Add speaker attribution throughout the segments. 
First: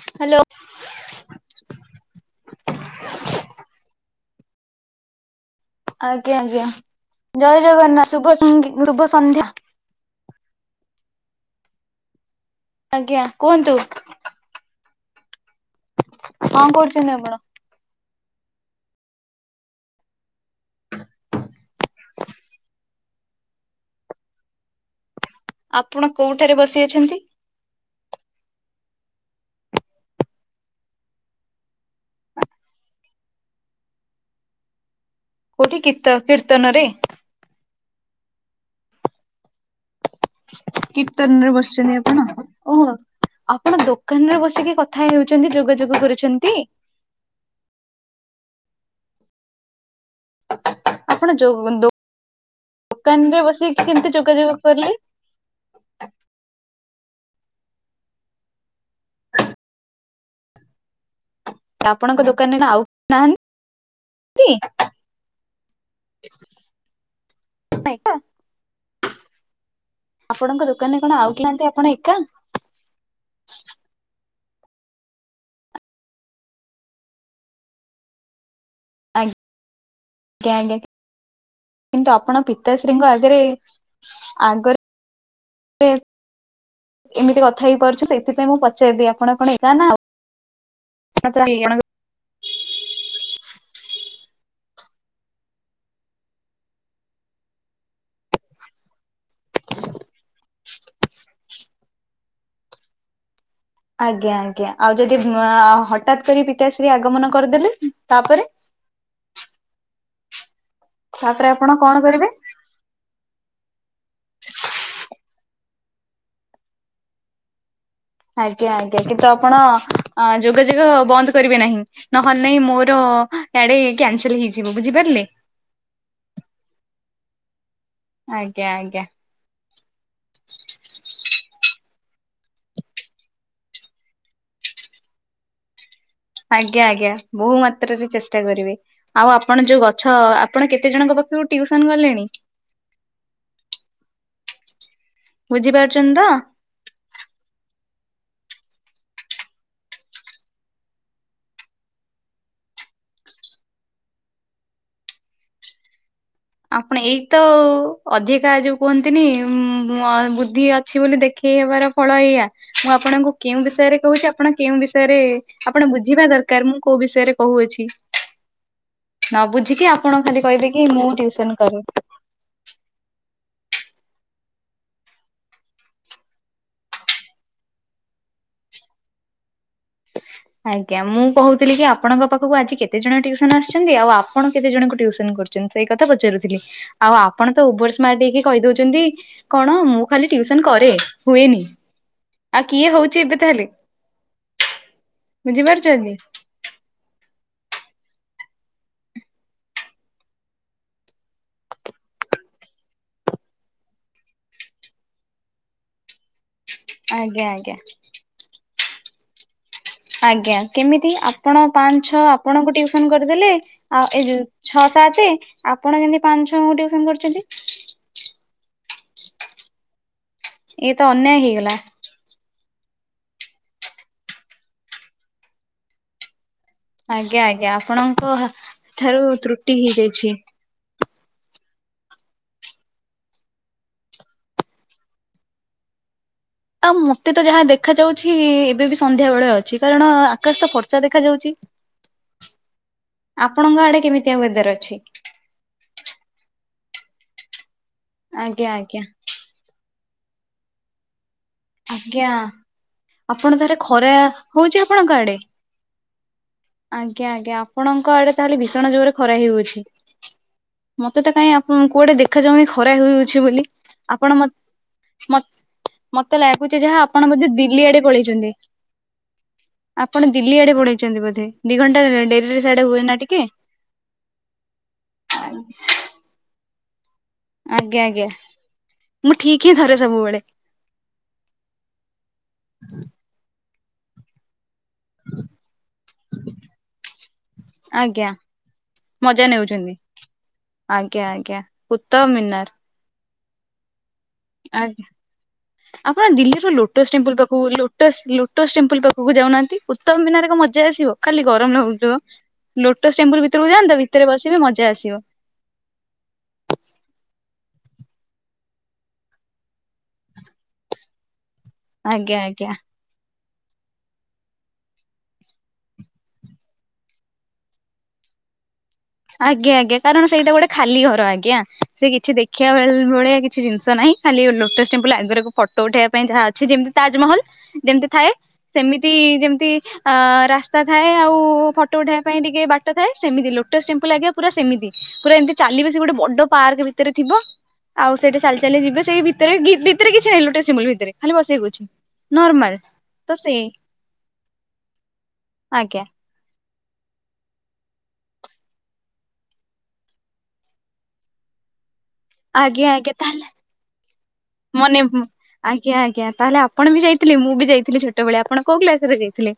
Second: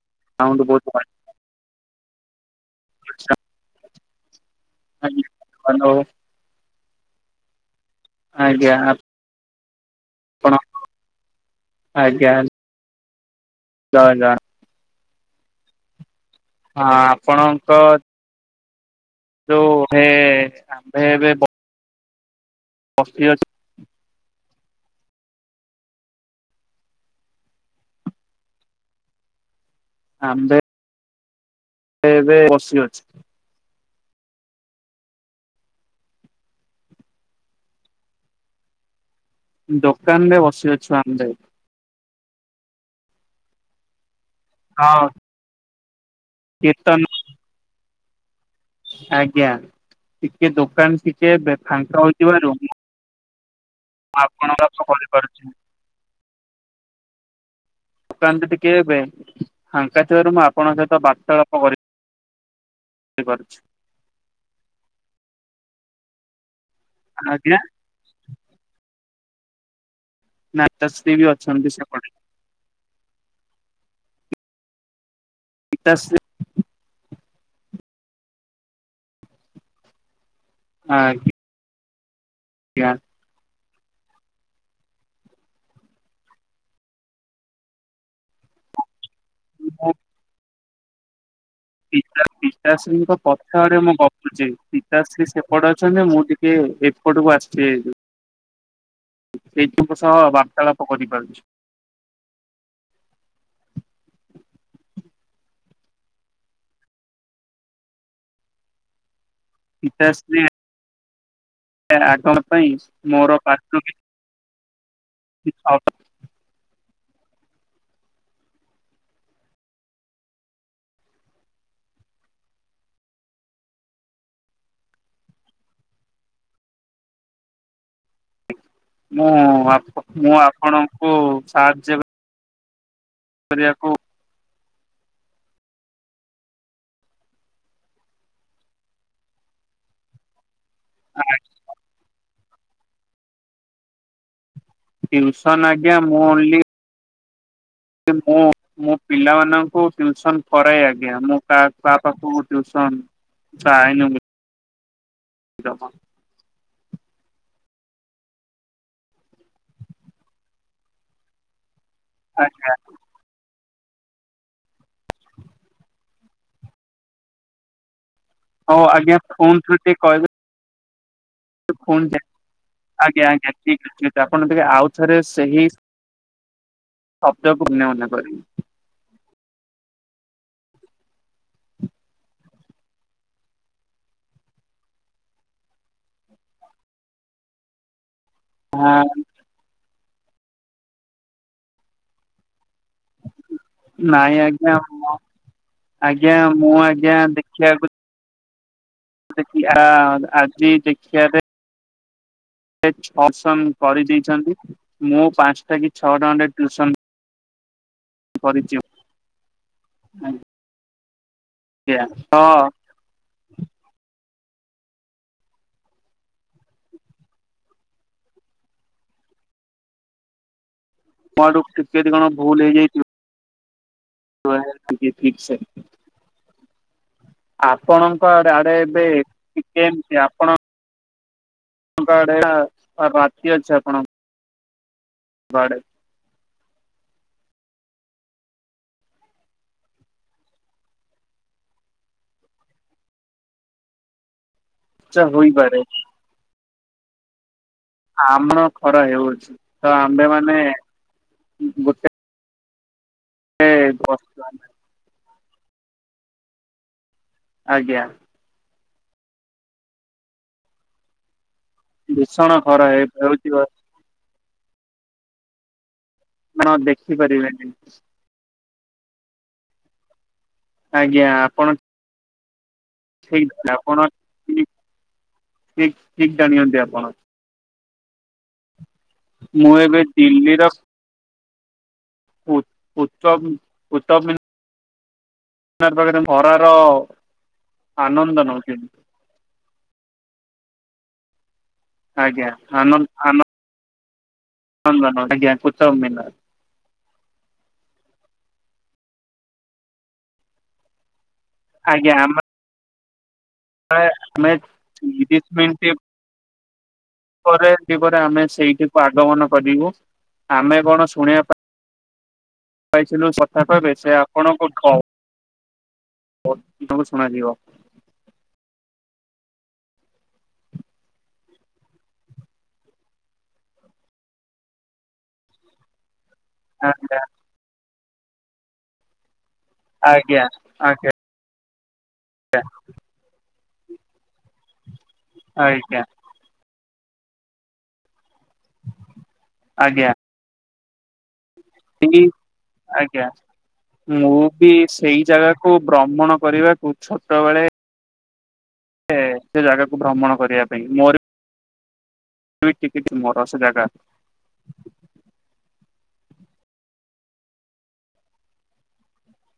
Speaker 1: Hello.
Speaker 2: Sound ବହୁତ [unintelligible] ଆଜ୍ଞା।
Speaker 1: ଆଜ୍ଞା ଆଜ୍ଞା ଜୟ ଜଗନ୍ନାଥ ଶୁଭ ସଂଗୀ ସନ୍ଧ୍ୟା।
Speaker 2: ପଣ ଆଜ୍ଞା।
Speaker 1: ଆଜ୍ଞା କୁହନ୍ତୁ।
Speaker 2: ଜଗନ୍ନାଥ।
Speaker 1: କଣ
Speaker 2: ହଁ
Speaker 1: କରୁଛନ୍ତି ଆପଣ?
Speaker 2: ଆପଣଙ୍କ ଯଉ ଭେ ଭେ ପ ଅସ୍ତି ଅଛି।
Speaker 1: ଆପଣ କୋଉଠାରେ ବସି ଅଛନ୍ତି?
Speaker 2: ଆମ୍ଭେ ଏବେ ବସି ଅଛୁ।
Speaker 1: କୋଉଁଠି କିର୍ତ କୀର୍ତ୍ତନରେ?
Speaker 2: ଦୋକାନରେ ବସି ଅଛୁ ଆମ୍ଭେ।
Speaker 1: କଣ ଓହୋ ଆପଣ ଦୋକାନରେ ବସିକି କଥା ହେଉଛନ୍ତି ଯୋଗାଯୋଗ କରି
Speaker 2: କୀର୍ତନ ଆଜ୍ଞା ଟିକେ ଦୋକାନ
Speaker 1: ଆପଣ
Speaker 2: ଟିକେ
Speaker 1: ଯୋ
Speaker 2: ଏବେ ଫାଙ୍କା ହୋଇଥିବାରୁ
Speaker 1: ଦୋକାନରେ ବସିକି କେମିତି ଯୋଗାଯୋଗ
Speaker 2: ଆପଣ ପାଖକୁ
Speaker 1: କଲେ?
Speaker 2: କରିପାରୁଛି। ଦୋକାନ ତ ଟିକଏ ଏବେ ଫାଙ୍କା ଥିବାରୁ ମୁଁ ଆପଣଙ୍କ ବାର୍ତ୍ତାଳାପ କରି
Speaker 1: ତ ଆପଣଙ୍କ ଦୋକାନରେ ନା ଆଉ
Speaker 2: ପାରୁଛି।
Speaker 1: ନାହାନ [unintelligible]
Speaker 2: ଆଜ୍ଞା। ନା
Speaker 1: ଆପଣଙ୍କ ଦୋକାନରେ
Speaker 2: ଗୀତାଶ୍ରୀ
Speaker 1: କଣ
Speaker 2: ବି
Speaker 1: ଆଉ କେହି ନାହାନ୍ତି
Speaker 2: ଅଛନ୍ତି
Speaker 1: ଆପଣ
Speaker 2: ସେପଟେ
Speaker 1: ଏକା?
Speaker 2: ପିତାଶ୍ରୀ।
Speaker 1: କ୍ୟାଣ୍ଡେଡ
Speaker 2: ଆଜ୍ଞା।
Speaker 1: କିନ୍ତୁ ଆପଣ ପିତାଶ୍ରୀଙ୍କ ଆଗରେ ଆଗରେ ଏ ଏମିତି କଥା ହେଇ ପାରୁଛୁ ସେଇଥିପାଇଁ ମୁଁ ପଚାରିଲି ଆପଣ କଣ ଏକା
Speaker 2: ମୁଁ
Speaker 1: ନା ଆଉ କିଏ?
Speaker 2: ପିତା ପିତାଶ୍ରୀଙ୍କ କ ପଛ ଆଡ଼େ ମୁଁ ଗପୁଛି ପିତାଶ୍ରୀ ସେପଟେ ଅଛନ୍ତି ମୁଁ ଟିକେ ଏପଟକୁ ଆସିଛି ହେରି। [unintelligible] ସହ ବାର୍ତ୍ତାଳାପ କରିପାରୁଛି।
Speaker 1: ଆଜ୍ଞା ଆଜ୍ଞା ଆଉ ଯଦି ଆଃ ହଠାତ୍ କରି ପିତାଶ୍ରୀ ଆଗମନ କରିଦେଲେ ତାପରେ?
Speaker 2: ପିତାଶ୍ରୀ
Speaker 1: ତାପରେ ଆପଣ କଣ କରିବେ
Speaker 2: ଆଗମନ ପାଇଁ ମୋର [unintelligible] କି [unintelligible]
Speaker 1: ଆଜ୍ଞା ଆଜ୍ଞା କିନ୍ତୁ ଆପଣ ଯୋଗାଯୋଗ ବନ୍ଦ କରିବେ ନାହିଁ ନହେଲେ ନାହିଁ ମୋର ହ ଆଡେ କ୍ୟାନସଲ ହେଇଯିବ ବୁଝିପାରିଲେ? ଆଜ୍ଞ
Speaker 2: ମୁଁ ଆପ ମୁଁ ଆପଣଙ୍କୁ ସାହାଯ୍ୟ କରିବାକୁ
Speaker 1: ଆଜ୍ଞା ଆଜ୍ଞା ବହୁ ମାତ୍ରାରେ ଚେଷ୍ଟା କରିବେ ଆଉ ଆପଣ ଯୋଉ ଗଛ ଆ ଆପଣ କେତେ ଜଣଙ୍କ ପାଖରୁ ଟ୍ୟୁସନ ଗଲେଣି?
Speaker 2: ଟିଉସନ୍ ଆଜ୍ଞା
Speaker 1: ବୁଝିପାରୁଛନ୍ତି
Speaker 2: ମୁଁ
Speaker 1: ତ
Speaker 2: ଓନ୍‌ଲି ମୁଁ ମୁଁ ପିଲାମାନଙ୍କୁ ଟିଉସନ ପଢ଼ାଏ ଆଜ୍ଞା ମୁଁ କାହା ପାଖକୁ ଟିଉସନ୍ ହଁ ଯାଏନି [unintelligible]
Speaker 1: ଆପଣ ଏଇ ତ ଆଉ ଯୋଉ କୁହନ୍ତିନି ବୁଦ୍ଧି ଅଛି ବୋଲି ଦେଖେଇ ହବାର ଫଳ ଏଇଆ
Speaker 2: ଆଜ୍ଞା
Speaker 1: ମୁଁ ଆପଣଙ୍କୁ କେଉଁ ବିଷ ବିଷୟରେ କହୁଛି ଆପଣ କେଉଁ ବିଷୟରେ ଆପଣ ବୁଝିବା ଦରକାର ମୁଁ କୋଉ ବିଷୟରେ କହୁଅଛି?
Speaker 2: ହଉ ଆଜ୍ଞା
Speaker 1: ନ ବୁଝିକି ଆପଣ ଖାଲି କହିବେ କି ମୁଁ ଟିଉସନ୍
Speaker 2: ପୁଣି ଆଜ୍ଞା ଆଜ୍ଞା। ଠିକ୍ ଅଛି ଆପଣ ଟିକେ ଆଉ ଥରେ ସେହି ଶବ୍ଦକୁ ଉନ୍ନୟନ କରିବି।
Speaker 1: ଆଜ୍ଞା ମୁଁ କହୁଥିଲି କି ଆପଣଙ୍କ ପାଖକୁ ଆଜି କେତେ ଜଣ ଟ୍ୟୁସନ ଆସିଛନ୍ତି ଆଉ ଆପଣ କେତେ ଜଣଙ୍କୁ ଟ୍ୟୁସନ୍ ଟ୍ୟୁସନ୍ କରୁଛନ୍ତି ସେଇ କଥା ପଚାରୁଥିଲି ଆଉ ଆପଣ ତ ଅଭର୍ ସ୍ମାର୍ଟ ହେଇକି
Speaker 2: ହଁ
Speaker 1: କହିଦଉଛନ୍ତି କଣ ମୁଁ ଖାଲି ଟିଉସନ କରେ ହୁଏନି। ଆଉ କିଏ ହଉଛି ଏବେ ତାହେଲେ?
Speaker 2: ନାଇଁ ଆଜ୍ଞା
Speaker 1: ବୁଝିପାରୁଛନ୍ତି
Speaker 2: ଆଜ୍ଞା ମୁଁ ଆଜ୍ଞା ଦେଖିବାକୁ ଦେଖିବାକୁ ଦେଖି ଆଜି ଦେଖିବାରେ ସେ ଛଅ ଟିଉସନ୍ କରିଦେଇଛନ୍ତି ମୁଁ ପାଞ୍ଚଟା କି ଛଅଟା ଖଣ୍ଡେ
Speaker 1: ଆଜ୍ଞା ଆଜ୍ଞା।
Speaker 2: କରିଛି
Speaker 1: ଆଜ୍ଞା କେମିତି ଆପଣ
Speaker 2: ଆଜ୍ଞା
Speaker 1: ପାଞ୍ଚ ଛଅ
Speaker 2: ହଁ।
Speaker 1: ଆପଣଙ୍କୁ ଟିଉସନ କରିଦେଲେ ଆଉ ଏ ଛଅ ସାତ ଆପଣ ଯେମିତି ପାଞ୍ଚ ଛଅଙ୍କୁ ଟିଉସନ କରୁଛନ୍ତି। ଇଏ ତ ଅନ୍ୟାୟ
Speaker 2: ମୋ ଆଡୁ
Speaker 1: ହେଇଗଲା।
Speaker 2: ଟିକେ ଟ କଣ ଭୁଲ ହେଇଯାଇଥିବ ହଁ ଆଜ୍ଞା ଠିକ୍ ସେ
Speaker 1: ଆଜ୍ଞା ଆଜ୍ଞା ଆପଣଙ୍କ
Speaker 2: ଆଡେ ଆଡେ ଏବେ
Speaker 1: ଠାରୁ ତ୍ରୁଟି
Speaker 2: ଟିକେ
Speaker 1: ହେଇଯାଇଛି।
Speaker 2: ଆଡ଼େ ରାତି ଅଛି ଆପଣ ଭଡ
Speaker 1: ଆଉ ମତେ ତ ଯାହା ଦେଖ ଯାଉଛି ଏବେ ବି ସନ୍ଧ୍ୟା ବେଳେ ଅଛି କାରଣ ଆକାଶ ତ ଫର୍ଚା ଦେଖାଯାଉଛି। ଆପଣଙ୍କ ଆଡ଼େ କେମିତିଆ ବଧାର ଅଛି?
Speaker 2: ଚା ହୋଇବାରେ। ଆମର
Speaker 1: ଆଜ୍ଞା ଆଜ୍ଞା
Speaker 2: ଖରା ହେଉଛି ତ ଆମ୍ଭେ ମାନେ
Speaker 1: ଆଜ୍ଞା ଆପଣ ତାହେଲେ ଖରା
Speaker 2: ବସ
Speaker 1: ହଉଛି ଆପଣଙ୍କ ଆଡ଼େ? ଆଜ୍ଞା ଆଜ୍ଞା ଆପଣଙ୍କ ଆଡ଼େ ତାହେଲେ ଭୀ ଭୀଷଣ ଜୋରେ ଖରା ହେଇଯାଉଛି ମତେ ତ କାଇହିଁ ଆପଣ କୁଆଡ଼େ
Speaker 2: ଭୀଷଣ
Speaker 1: ଦେଖାଯାଉନି ଖରା
Speaker 2: ହେ
Speaker 1: ହେଇଯାଉଛି
Speaker 2: ହେଉଛି
Speaker 1: ବୋଲି ଆପଣ ମତେ ମତେ
Speaker 2: ଆପଣ
Speaker 1: ଲାଗୁଛି ଯାହା ଆପଣ ମଧ୍ୟ
Speaker 2: ଦେଖିପାରିବେନି।
Speaker 1: ଦିଲ୍ଲୀ ଆଡ଼େ ପଳେଇଛନ୍ତି ଆପଣ ଦିଲ୍ଲୀ ଆଡ଼େ ପଳେଇଛନ୍ତି ବୋଧେ ଦି ଘଣ୍ଟା ରେ ଡେରିରେ ସିଆଡେ ହୁଏ ନା ଟିକେ।
Speaker 2: ଠିକ୍ ଆପଣ ଠିକ୍ ଠିକ୍ ଜାଣିଛନ୍ତି ଆପଣ।
Speaker 1: ଆଜ୍ଞା ଆଜ୍ଞା ମୁଁ ଠିକ୍ ହିଁ ଧରେ
Speaker 2: ଏବେ
Speaker 1: ସବୁବେଳେ।
Speaker 2: ଦିଲ୍ଲୀର ଉ ଉତ୍ତମ ଉତ୍ତମ ମ ପାଖରେ ଖରାର
Speaker 1: ଆଜ୍ଞା
Speaker 2: ଆନନ୍ଦ ନଉଛି।
Speaker 1: ମଜା ନେଉଛନ୍ତି। ଆଜ୍ଞା ଆଜ୍ଞା। କୁତବ
Speaker 2: ଆଜ୍ଞା
Speaker 1: ମିନାର
Speaker 2: ଆନ ଆନ
Speaker 1: ଆଜ୍ଞା
Speaker 2: କୁତବ
Speaker 1: ଆପଣ
Speaker 2: ମିନାର
Speaker 1: ଦିଲ୍ଲୀରୁ ଲୋଟସ୍ ଲୋଟସ୍ ଟେମ୍ପଲ ପାଖକୁ ଲୋଟସ୍ ଲୋଟସ୍ ଟେମ୍ପଲ ପାଖକୁ ଯାଉନାହାନ୍ତି ଉତ୍ତମ ମିନାର କଣ ମଜା ଆସିବ। ଖାଲି ଗରମ ଲାଗୁଥିବ ଲୋଟସ୍ ଟେମ୍ପଲ ଭି
Speaker 2: ଆମେଶ ମିନିଟ ପରେ। ଆଉ ଟିକେ ପରେ ଆମେ ସେଇଠିକୁ ଆଗମନ କରିବୁ ଆମେ କଣ ଶୁଣିବା
Speaker 1: ଆଜ୍ଞା ଆଜ୍ଞା।
Speaker 2: ତାପରେ ବ ସେ ଆପଣ କ କ ତକୁ ଶୁଣାଯିବ।
Speaker 1: ଆଜ୍ଞା ଆଜ୍ଞା କାରଣ ସେଇଟା ଗୋଟେ ଖାଲି ଘର ଆଜ୍ଞା ସେ କିଛି ଦେଖିବା ଭଳିଆ କିଛି ଜିନିଷ ନାହିଁ। ଖାଲି ଲୋଟସ୍ ଟେମ୍ପଲ ଆଗରେକୁ ଫଟୋ ଉଠେଇବା ଯାହା ଅଛି ଯେମିତି
Speaker 2: ଆଜ୍ଞା
Speaker 1: ତାଜମହଲ ଯେମତି ଥାଏ ସେମିତି ଯେ ଅ
Speaker 2: ଆଜ୍ଞା
Speaker 1: ରାସ୍ତା ଥାଏ
Speaker 2: ଆଜ୍ଞା
Speaker 1: ଆଉ ଫଟୋ ଉଠେଇବା ପାଇଁ ଟିକେ ବାଟ ଥାଏ ସେମିତି ଲୋଟସ୍ ଟେମ୍ପୁଲ ଲା ପୁରା ସେମିତି ପୁରା ଏମିତି ଚାଲିବେ ସେ
Speaker 2: ଆଜ୍ଞା
Speaker 1: ଗୋଟେ ବଡ ପାର୍କ ଭିତରେ ଥିବ ଆଉ ସେଇଟା ଚାଲି ଚାଲି ଯିବେ ସେଇ ଭିତରେ ଭିତରେ
Speaker 2: ଆଜ୍ଞା
Speaker 1: କିଛିହିଁ ଲୋଟସ ଟେମ୍ପୁଲ ଭିତରେ ଖାଲି ବସିବାକୁ
Speaker 2: ଏଇ
Speaker 1: ନର୍ମଲ
Speaker 2: ଆଜ୍ଞା
Speaker 1: ତ ସେ
Speaker 2: ମୁଁ ବି ସେଇ ଜାଗାକୁ
Speaker 1: ଆଜ୍ଞା
Speaker 2: ଭ୍ରମଣ କରିବାକୁ ଛୋଟବେଳେ ସେ ଜାଗାକୁ ଭ୍ରମଣ କରିବା ପାଇଁ ମୋର ବି
Speaker 1: ଆଜ୍ଞା
Speaker 2: ଟିକେଟ
Speaker 1: ଆଜ୍ଞା
Speaker 2: ମୋର
Speaker 1: ତାହେଲେ
Speaker 2: ସେ ଜାଗା
Speaker 1: ମାନେ ଆ ଆଜ୍ଞା ଆଜ୍ଞା ତାହେଲେ ଆପଣ ବି ଯାଇଥିଲେ ମୁଁ ବି ଯାଇଥିଲି ଛୋଟବେଳେ ଆପଣ କୋଉ କ୍ଲାସ ରେ ଯାଇଥିଲେ?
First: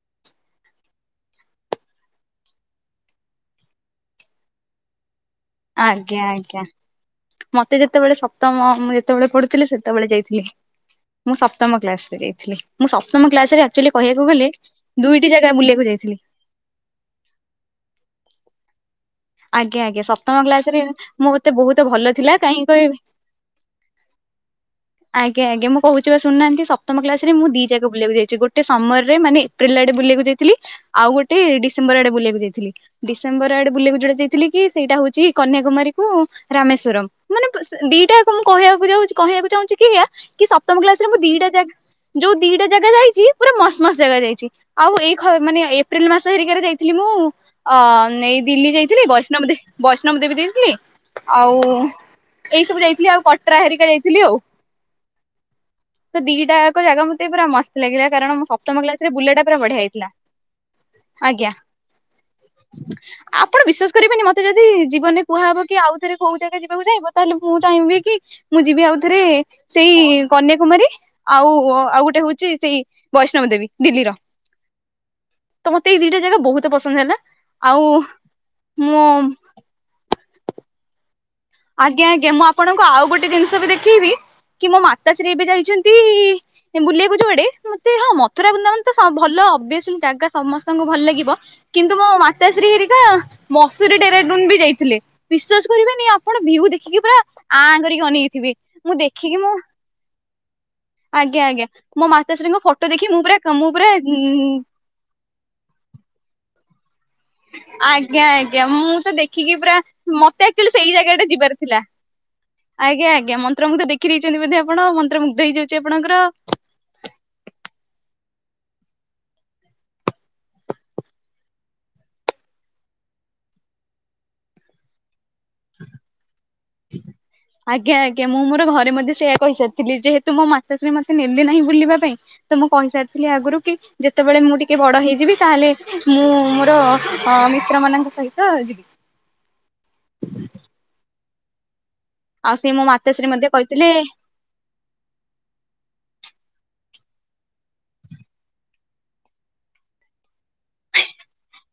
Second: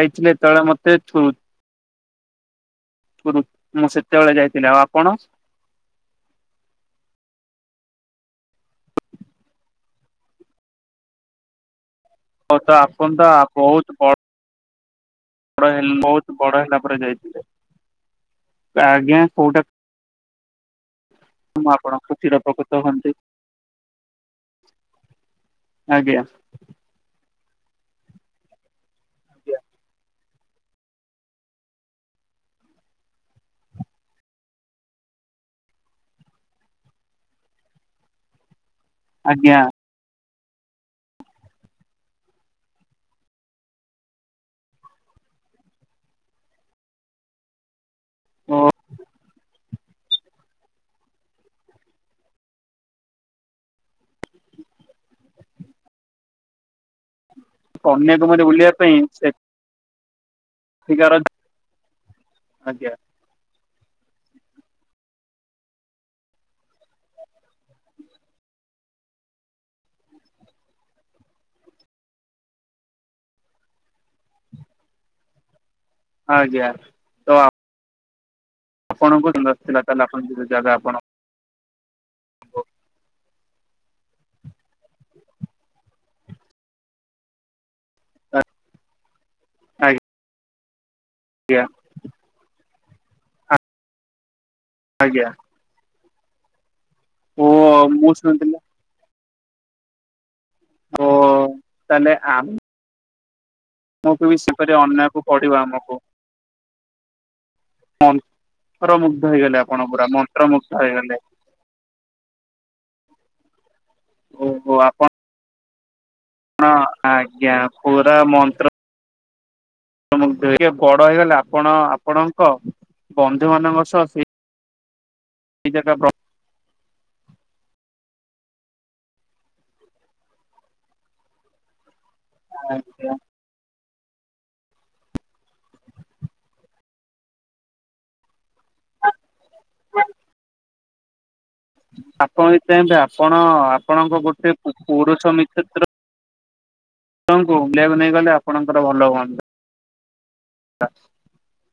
Speaker 2: ଯାଇଥିଲେ ଯେତେ ବେଳେ ମତେ ଛୋ ମୁଁ ସେତେବେଳେ ଯାଇଥିଲି ଆଉ ଆପଣ?
Speaker 1: ଆଜ୍ଞା ଆଜ୍ଞା ମତେ ଯେତେବେଳେ ସପ୍ତମ ମୁଁ ଯେତେବେଳେ ପଢୁଥିଲି ସେତେବେଳେ ଯାଇଥିଲି ମୁଁ ସପ୍ତମ କ୍ଲାସରେ ଥିଲ
Speaker 2: ହଉ ତ
Speaker 1: ମୁଁ
Speaker 2: ଆପଣ ତ
Speaker 1: ସପ୍ତମରେ
Speaker 2: ବହୁତ
Speaker 1: ଆକଚୁଲି
Speaker 2: ବଡ
Speaker 1: କହିବାକୁ ଗଲେ ଦୁଇଟି ଜାଗା ବୁଲିବାକୁ
Speaker 2: ହେଲେ
Speaker 1: ଯାଇଥିଲି
Speaker 2: ବହୁତ ବଡ ହେଲା ପରେ ଯାଇଥିଲେ ଆଜ୍ଞା କୋଉଟା
Speaker 1: ଆଜ୍ଞା ଆଜ୍ଞା ସପ୍ତମ କ୍ଲାସ ରେ ମୁଁ ମତେ ବହୁତ ଭଲ
Speaker 2: ଆପଣଙ୍କୁ
Speaker 1: ଥିଲା କାହିଁ
Speaker 2: ଚିରପକୃତ
Speaker 1: କହିବି
Speaker 2: ହୁଅନ୍ତି
Speaker 1: ଆଜ୍ଞା ଆଜ୍ଞା ମୁଁ କହୁଛି ପା ଶୁଣୁନାହାନ୍ତି ସପ୍ତମ କ୍ଲାସ ମୁଁ ଦି ଜାଗା ବୁଲିବାକୁ ଯାଇଛି ଗୋଟେ ସମରରେ ମାନେ ଏପ୍ରିଲ ଆଡେ ବୁଲିବାକୁ ଯାଇଥିଲ ଆଉ ଗୋଟେ ଡିସେମ୍ବର ଆଡେ ବୁଲିବାକୁ ଯାଇଥିଲ ଡିସେମ୍ବର ଆଡେ ବୁଲିବାକୁ ଯୋଉଟା ଯାଇଥିଲି କି ସେଇଟା ହଉଛି କନ୍ୟାକୁମାରୀ କୁ ରାମେଶ୍ଵରମ ମାନେ ଦିଟାକୁ ମୁଁ କହିବାକୁ କହିବାକୁ
Speaker 2: ଆଜ୍ଞା
Speaker 1: ଚାହୁଛି କି ସପ୍ତମ କ୍ଲାସ ରେ ମୁଁ ଦିଟା ଜାଗା ଯୋଉ ଦିଟା ଜାଗା ଯାଇଛି ପୁରା ମସ୍ତ ମସ୍ତ ଜାଗା ଯାଇଛି ଆଉ ଏଇ ମାନେ ଏପ୍ରିଲ ମାସ ହେରିକ ରେ ଯାଇଥିଲି ମୁଁ ଅ ନେଇ
Speaker 2: ଓ
Speaker 1: ଦିଲ୍ଲୀ ଯାଇଥିଲି ବୈଷ୍ଣବ ଦେବୀ ବୈଷ୍ଣବ ଦେବୀ ଯାଇଥିଲି ଆଉ ଏଇ ସବୁ ଯାଇଥିଲି ଆଉ କଟରା ହରିକା ଯାଇଥିଲି ଆଉ ତ ଦିଟାକ ଜାଗା ମୁଁ ତ ପୁରା ମତେ ମସ୍ତ ଲାଗିଲା କାରଣ
Speaker 2: କନ୍ୟାକୁମାରୀ ବୁଲିବା
Speaker 1: ସପ୍ତମ
Speaker 2: ପାଇଁ
Speaker 1: କ୍ଲାସରେ
Speaker 2: ସେ
Speaker 1: ବୁଲିବାଟା ପୁରା ବଢିଆ ହେଇଥିଲା।
Speaker 2: ଆଫ୍ରିକାର
Speaker 1: ଆଜ୍ଞା
Speaker 2: ଆଜ୍ଞା
Speaker 1: ଆପଣ ବିଶ୍ୱାସ କରିବିନି ମତେ ଯଦି ଜୀବନରେ କୁହାହବ କି ଆଉ ଥରେ କୋଉ ଜାଗା ଯିବାକୁ ଯାଇଁବ ତାହେଲେ ମୁଁ ଚାହିଁବି କି ଯିବି ଆଉଥରେ ସେଇ କନ୍ୟାକୁମାରୀ ଆଉ ଆଉ ଗୋଟେ ହଉଛି ସେଇ ବୈଷ୍ଣବ ଦେବୀ। ଦିଲ୍ଲୀର,
Speaker 2: [inaudible]
Speaker 1: ତ ମତେ ଏଇ ଦିଇଟା ଜାଗା
Speaker 2: ଆଜ୍ଞା
Speaker 1: ବହୁତ ପସନ୍ଦ ହେଲା
Speaker 2: ତ
Speaker 1: ଆଉ ମୁଁ
Speaker 2: ଆପଣଙ୍କୁ ଯଦି ନସିଥିଲା ତାହେଲେ ଆପଣ ଯ ଜାଗା ଆପଣ
Speaker 1: ଆଜ୍ଞା ଆଜ୍ଞା ମୁଁ ଆପଣଙ୍କୁ ଆଉ ଗୋଟେ ଜିନିଷ ବି ଦେଖେଇବି କି ମୋ ମାତା ଶ୍ରୀ ଏବେ ଯାଇଛନ୍ତି ବୁଲିବାକୁ ଯୁଆଡେ ହଁ ମଥୁରା ବୃନ୍ଦାବନ ତ ଭଲ ଓବିଅସଲି ଜାଗା ସମସ୍ତଙ୍କୁ ଭଲ ଲାଗ
Speaker 2: ଆଜ୍ଞା
Speaker 1: କିନ୍ତୁ ମୋ ମାତାଶ୍ରୀ ହେରିକା ମସୁରୀ ଟେରାଡୁନ ବି ଯାଇଥିଲେ
Speaker 2: ଆଜ୍ଞା
Speaker 1: ବିଶ୍ଵାସ କରିବେନି ଆପଣ ଭିଉ ଦେଖିକି ପୁରା
Speaker 2: ଓ
Speaker 1: ଆଁ କରିକି
Speaker 2: ମୁଁ
Speaker 1: ଅନେଇଥିବେ
Speaker 2: ଶୁଣିଥିଲି
Speaker 1: ମୁଁ ଦେଖିକି ଦେଖି ମୁଁ
Speaker 2: ଓ
Speaker 1: ଆଜ୍ଞା ଆଜ୍ଞା ମୋ ମାତାଶ୍ରୀଙ୍କ ଫଟୋ ଦେଖି ମୁଁ ପୁରା ପୁରା
Speaker 2: ମୁଁ
Speaker 1: ଉଁ
Speaker 2: କେ ବି ସେପରି ଅନ୍ୟକୁ ପଡିବା ଆମକୁ
Speaker 1: ଆଜ୍ଞା ଆଜ୍ଞା ମୁଁ ତ
Speaker 2: ମନ୍ତ୍ରମୁଗ୍ଧ
Speaker 1: ଦେଖିକି
Speaker 2: ହେଇଗଲେ
Speaker 1: ପୁରା
Speaker 2: ଆପଣ
Speaker 1: ମତେ ଆଚୁଲି ସେଇ ଜାଗା ଟା ଯିବାର ଥିଲା।
Speaker 2: ହ [inaudible]
Speaker 1: ଆଜ୍ଞା ଆଜ୍ଞା ମନ୍ତ୍ରୁମୁଧ ଦେଖିଦ ଦେଇଛନ୍ତି ଆପଣ ମନ୍ତ୍ର ମୁୁ୍ଧ ହେଇଯାଉଛି ଆପଣଙ୍କର
Speaker 2: ହଁ ଆଜ୍ଞା ପୁରା ମନ୍ତ୍ର ଟେ ବଡ ହେଇଗଲେ ଆପଣ ଆପଣଙ୍କ ବନ୍ଧୁ ମାନଙ୍କ ସହ ସେ ଏଟା ପ୍ର୍ [inaudible]
Speaker 1: ହ [inaudible] ଆଜ୍ଞା ଆଜ୍ଞା ମୁଁ ମୋର ଘରେ ମଧ୍ୟ ସେଇଆ କହିସାରିଥିଲି ଯେହେତୁ ମୋ ମାତାଶ୍ରୀ ମତେ ନେଲେ ନାହିଁ ବୁଲିବା ପାଇଁ ତ ମୁଁ କହିସାରିଥିଲି ଆଗରୁ କି ଯେତେବେଳେ ମୁଁ ଟିକେ ବଡ ହେଇଯିବି ତାହେଲେ ମୁଁ ମୋର ମିତ୍ର ମାନଙ୍କ ସହିତ ଯିବି।
Speaker 2: ହଁ ଆପଣ
Speaker 1: ଆଉ ସେ ମୋ
Speaker 2: ଚାହିଁବେ
Speaker 1: ମାତାଶ୍ରୀ
Speaker 2: ଆପଣ
Speaker 1: ମଧ୍ୟ କହିଥିଲେ
Speaker 2: ଆପଣଙ୍କ ଗୋଟେ ପୁ ପୁରୁଷ ମିତ୍ର ସହ ଆପଣଙ୍କୁ ବୁଲେଇବାକୁ ନେଇ ଗଲେ ଆପଣଙ୍କର ଭଲ ହୁଅନ୍ତା।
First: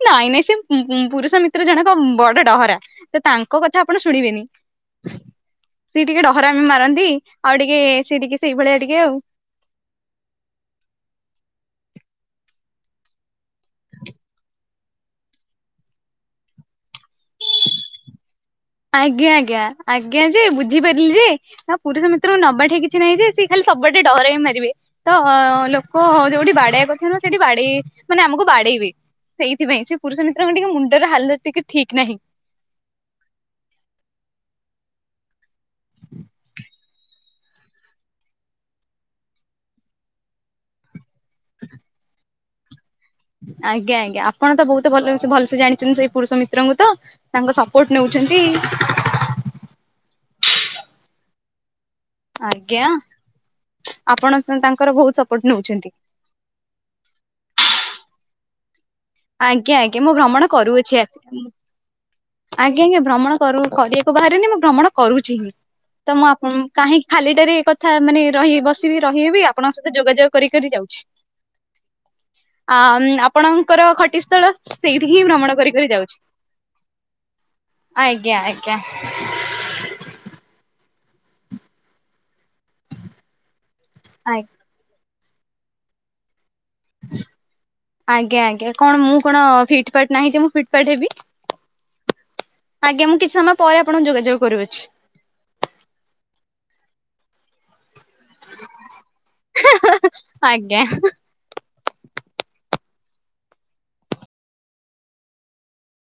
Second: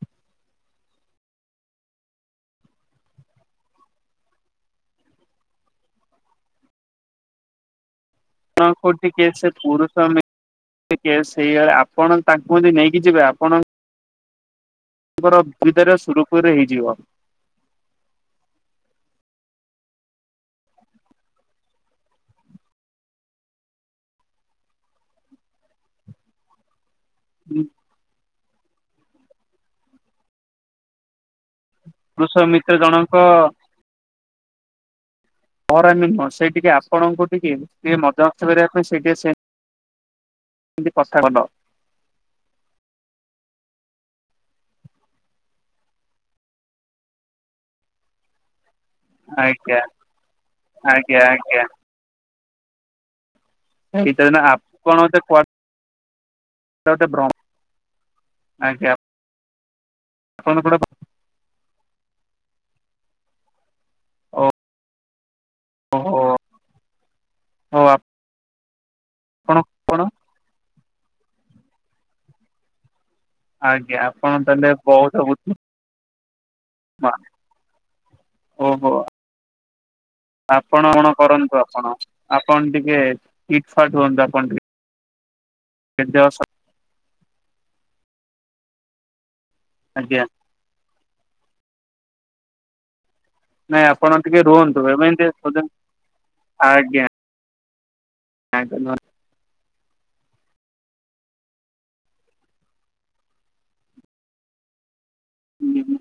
Speaker 1: ନାଇଁ ନାଇଁ ସେ ପୁ ପୁ ପୁରୁଷ ମିତ୍ର ଜଣକ ବଡ ଡହରା ତ ତାଙ୍କ କଥା ଆପଣ ଶୁଣିବେନି।
Speaker 2: [inaudible]
Speaker 1: ସିଏ ଟିକେ ଡହରାମି ମାରନ୍ତି ଆଉ ଟିକେ ସେ ଟିକେ ସେଇଭଳିଆ
Speaker 2: କଣକୁ
Speaker 1: ଆଉ।
Speaker 2: ଟିକେ ସେ ପୁରୁଷ ମିତ୍ର କେସ ହେଇଗଲେ ଆପଣ ତାଙ୍କୁ ଯଦି ନେଇକି ଯିବେ ଆପଣ ତମର ସୁବିଧାରେ ସୁରୁଖୁରୁରେ ହେଇଯିବ।
Speaker 1: ଆଜ୍ଞା ଆଜ୍ଞା ଆଜ୍ଞା ଯେ ବୁଝିପାରିଲି ଯେ ନା ପୁରୁଷ ମିତ୍ରଙ୍କୁ ନବା ଠେ କିଛି ନାହିଁ ଯେ ସେ ଖାଲି ସବୁଆଡେ ଡହରାମି ମାରିବେ ତ ଲୋକ ଯୋଉଠି ବାଡେଇଆ କଥା ନୁହଁ ସେଠି ବାଡେଇ ମାନେ ଆମକୁ ବାଡେଇବେ। ସେଇଥିପାଇଁ ସେ ପୁରୁଷ ମିତ୍ରଙ୍କ ଟିକେ ମୁଣ୍ଡର ହାଲତ୍ ଟିକେ ଠିକ ନାହିଁ
Speaker 2: ପୁରୁଷ ମିତ୍ର ଜଣଙ୍କ ଡହରାମି ନୁହଁ। ସେ ଟିକେ ଆପଣଙ୍କୁ ଟିକେ ଟିକେ ମଜା ମସ୍ତି କରିବା ପାଇଁ ସେଇ ଟିକେ ସେ ପ୍ରସ୍ଥାଗତ
Speaker 1: ଆଜ୍ଞା ଆଜ୍ଞା ଆପଣ ତ ବହୁତ ଭଲ ଭଲସେ ଜାଣିଛନ୍ତି ସେଇ ପୁରୁଷ ମିତ୍ରଙ୍କୁ ତ ତାଙ୍କ ସପୋର୍ଟ ନେଉଛ ଛନ୍ତି।
Speaker 2: ଆଜ୍ଞା ଆଜ୍ଞା ଆଜ୍ଞା।
Speaker 1: ଆଜ୍ଞା।
Speaker 2: ସିତ
Speaker 1: ଆପଣ
Speaker 2: ଦିନେ
Speaker 1: ତାଙ୍କର
Speaker 2: ଆପଣ
Speaker 1: ବହୁତ ସପୋର୍ଟ ନେଉଛନ୍ତି।
Speaker 2: ସେ [unintelligible] ଆଜ୍ଞା।
Speaker 1: ଆଜ୍ଞା ଆଜ୍ଞା ମୁଁ ଭ୍ରମଣ
Speaker 2: ଆପଣ ଗୋଟେ
Speaker 1: କରୁଅଛି। ଆ ଆଜ୍ଞା ଆଞା ଭ୍ରମଣ କରୁ କରିଆ ବାହାରେନି ମୁଁ ଭ୍ରମଣ କରୁଛି ହିଁ ତ
Speaker 2: ଓହୋ
Speaker 1: ମୁଁ ଆପ କାହିଁକି ଖାଲିଟାରେ
Speaker 2: ହଉ
Speaker 1: କଥା ମାନେ ରହି ବ ତିବି ରହିଲେ ବି
Speaker 2: ଆପଣ
Speaker 1: ଆପଣଙ୍କ ସହିତ
Speaker 2: କଣ
Speaker 1: ଯୋଗାଯୋଗ କରି କରି ଯାଉଛି। ଆମ୍ ଆପଣ ନଙ୍କର
Speaker 2: ଆଜ୍ଞା ଆପଣ
Speaker 1: ଖଟିସ୍ଥଳ
Speaker 2: ତାହେଲେ
Speaker 1: ସେଇଠିକି
Speaker 2: ବହୁତ
Speaker 1: ହିଁ ଭ୍ରମଣ
Speaker 2: ବୁଦ୍ଧିମାନ
Speaker 1: କରିକରି ଯାଉଛି। ଆଜ୍ଞା ଆଜ୍ଞା।
Speaker 2: ଓହୋ। ଆପଣ କଣ କରନ୍ତୁ ଆପଣ ଆପଣ ଟିକେ ଇଟ ଫାଟ ହୁଅନ୍ତୁ
Speaker 1: ଆ
Speaker 2: ଆପଣ ଟିକେ କେମ୍ଟି ଅଛ?
Speaker 1: ଆଜ୍ଞା ଆଜ୍ଞା କଣ ମୁଁ କଣ ଫିଟପାଟ୍
Speaker 2: ଆଜ୍ଞା
Speaker 1: ନାହିଁ ଯେ ମୁଁ ଫିଟପାର୍ଟ ହେବି? ଆଜ୍ଞା ମୁଁ କିଛି ସମୟ ପରେ
Speaker 2: ନାଇଁ
Speaker 1: ଆପଣଙ୍କୁ
Speaker 2: ଆପଣ
Speaker 1: ଯୋଗାଯୋଗ
Speaker 2: ଟିକେ
Speaker 1: କରୁଅଛି।
Speaker 2: ରୁହନ୍ତୁ ଏମତି ଖୋଜନି ଆଜ୍ଞା। [unintelligible]
Speaker 1: ହେ ହେ ଆଜ୍ଞା।
Speaker 2: ହୁଁ ହୁଁ।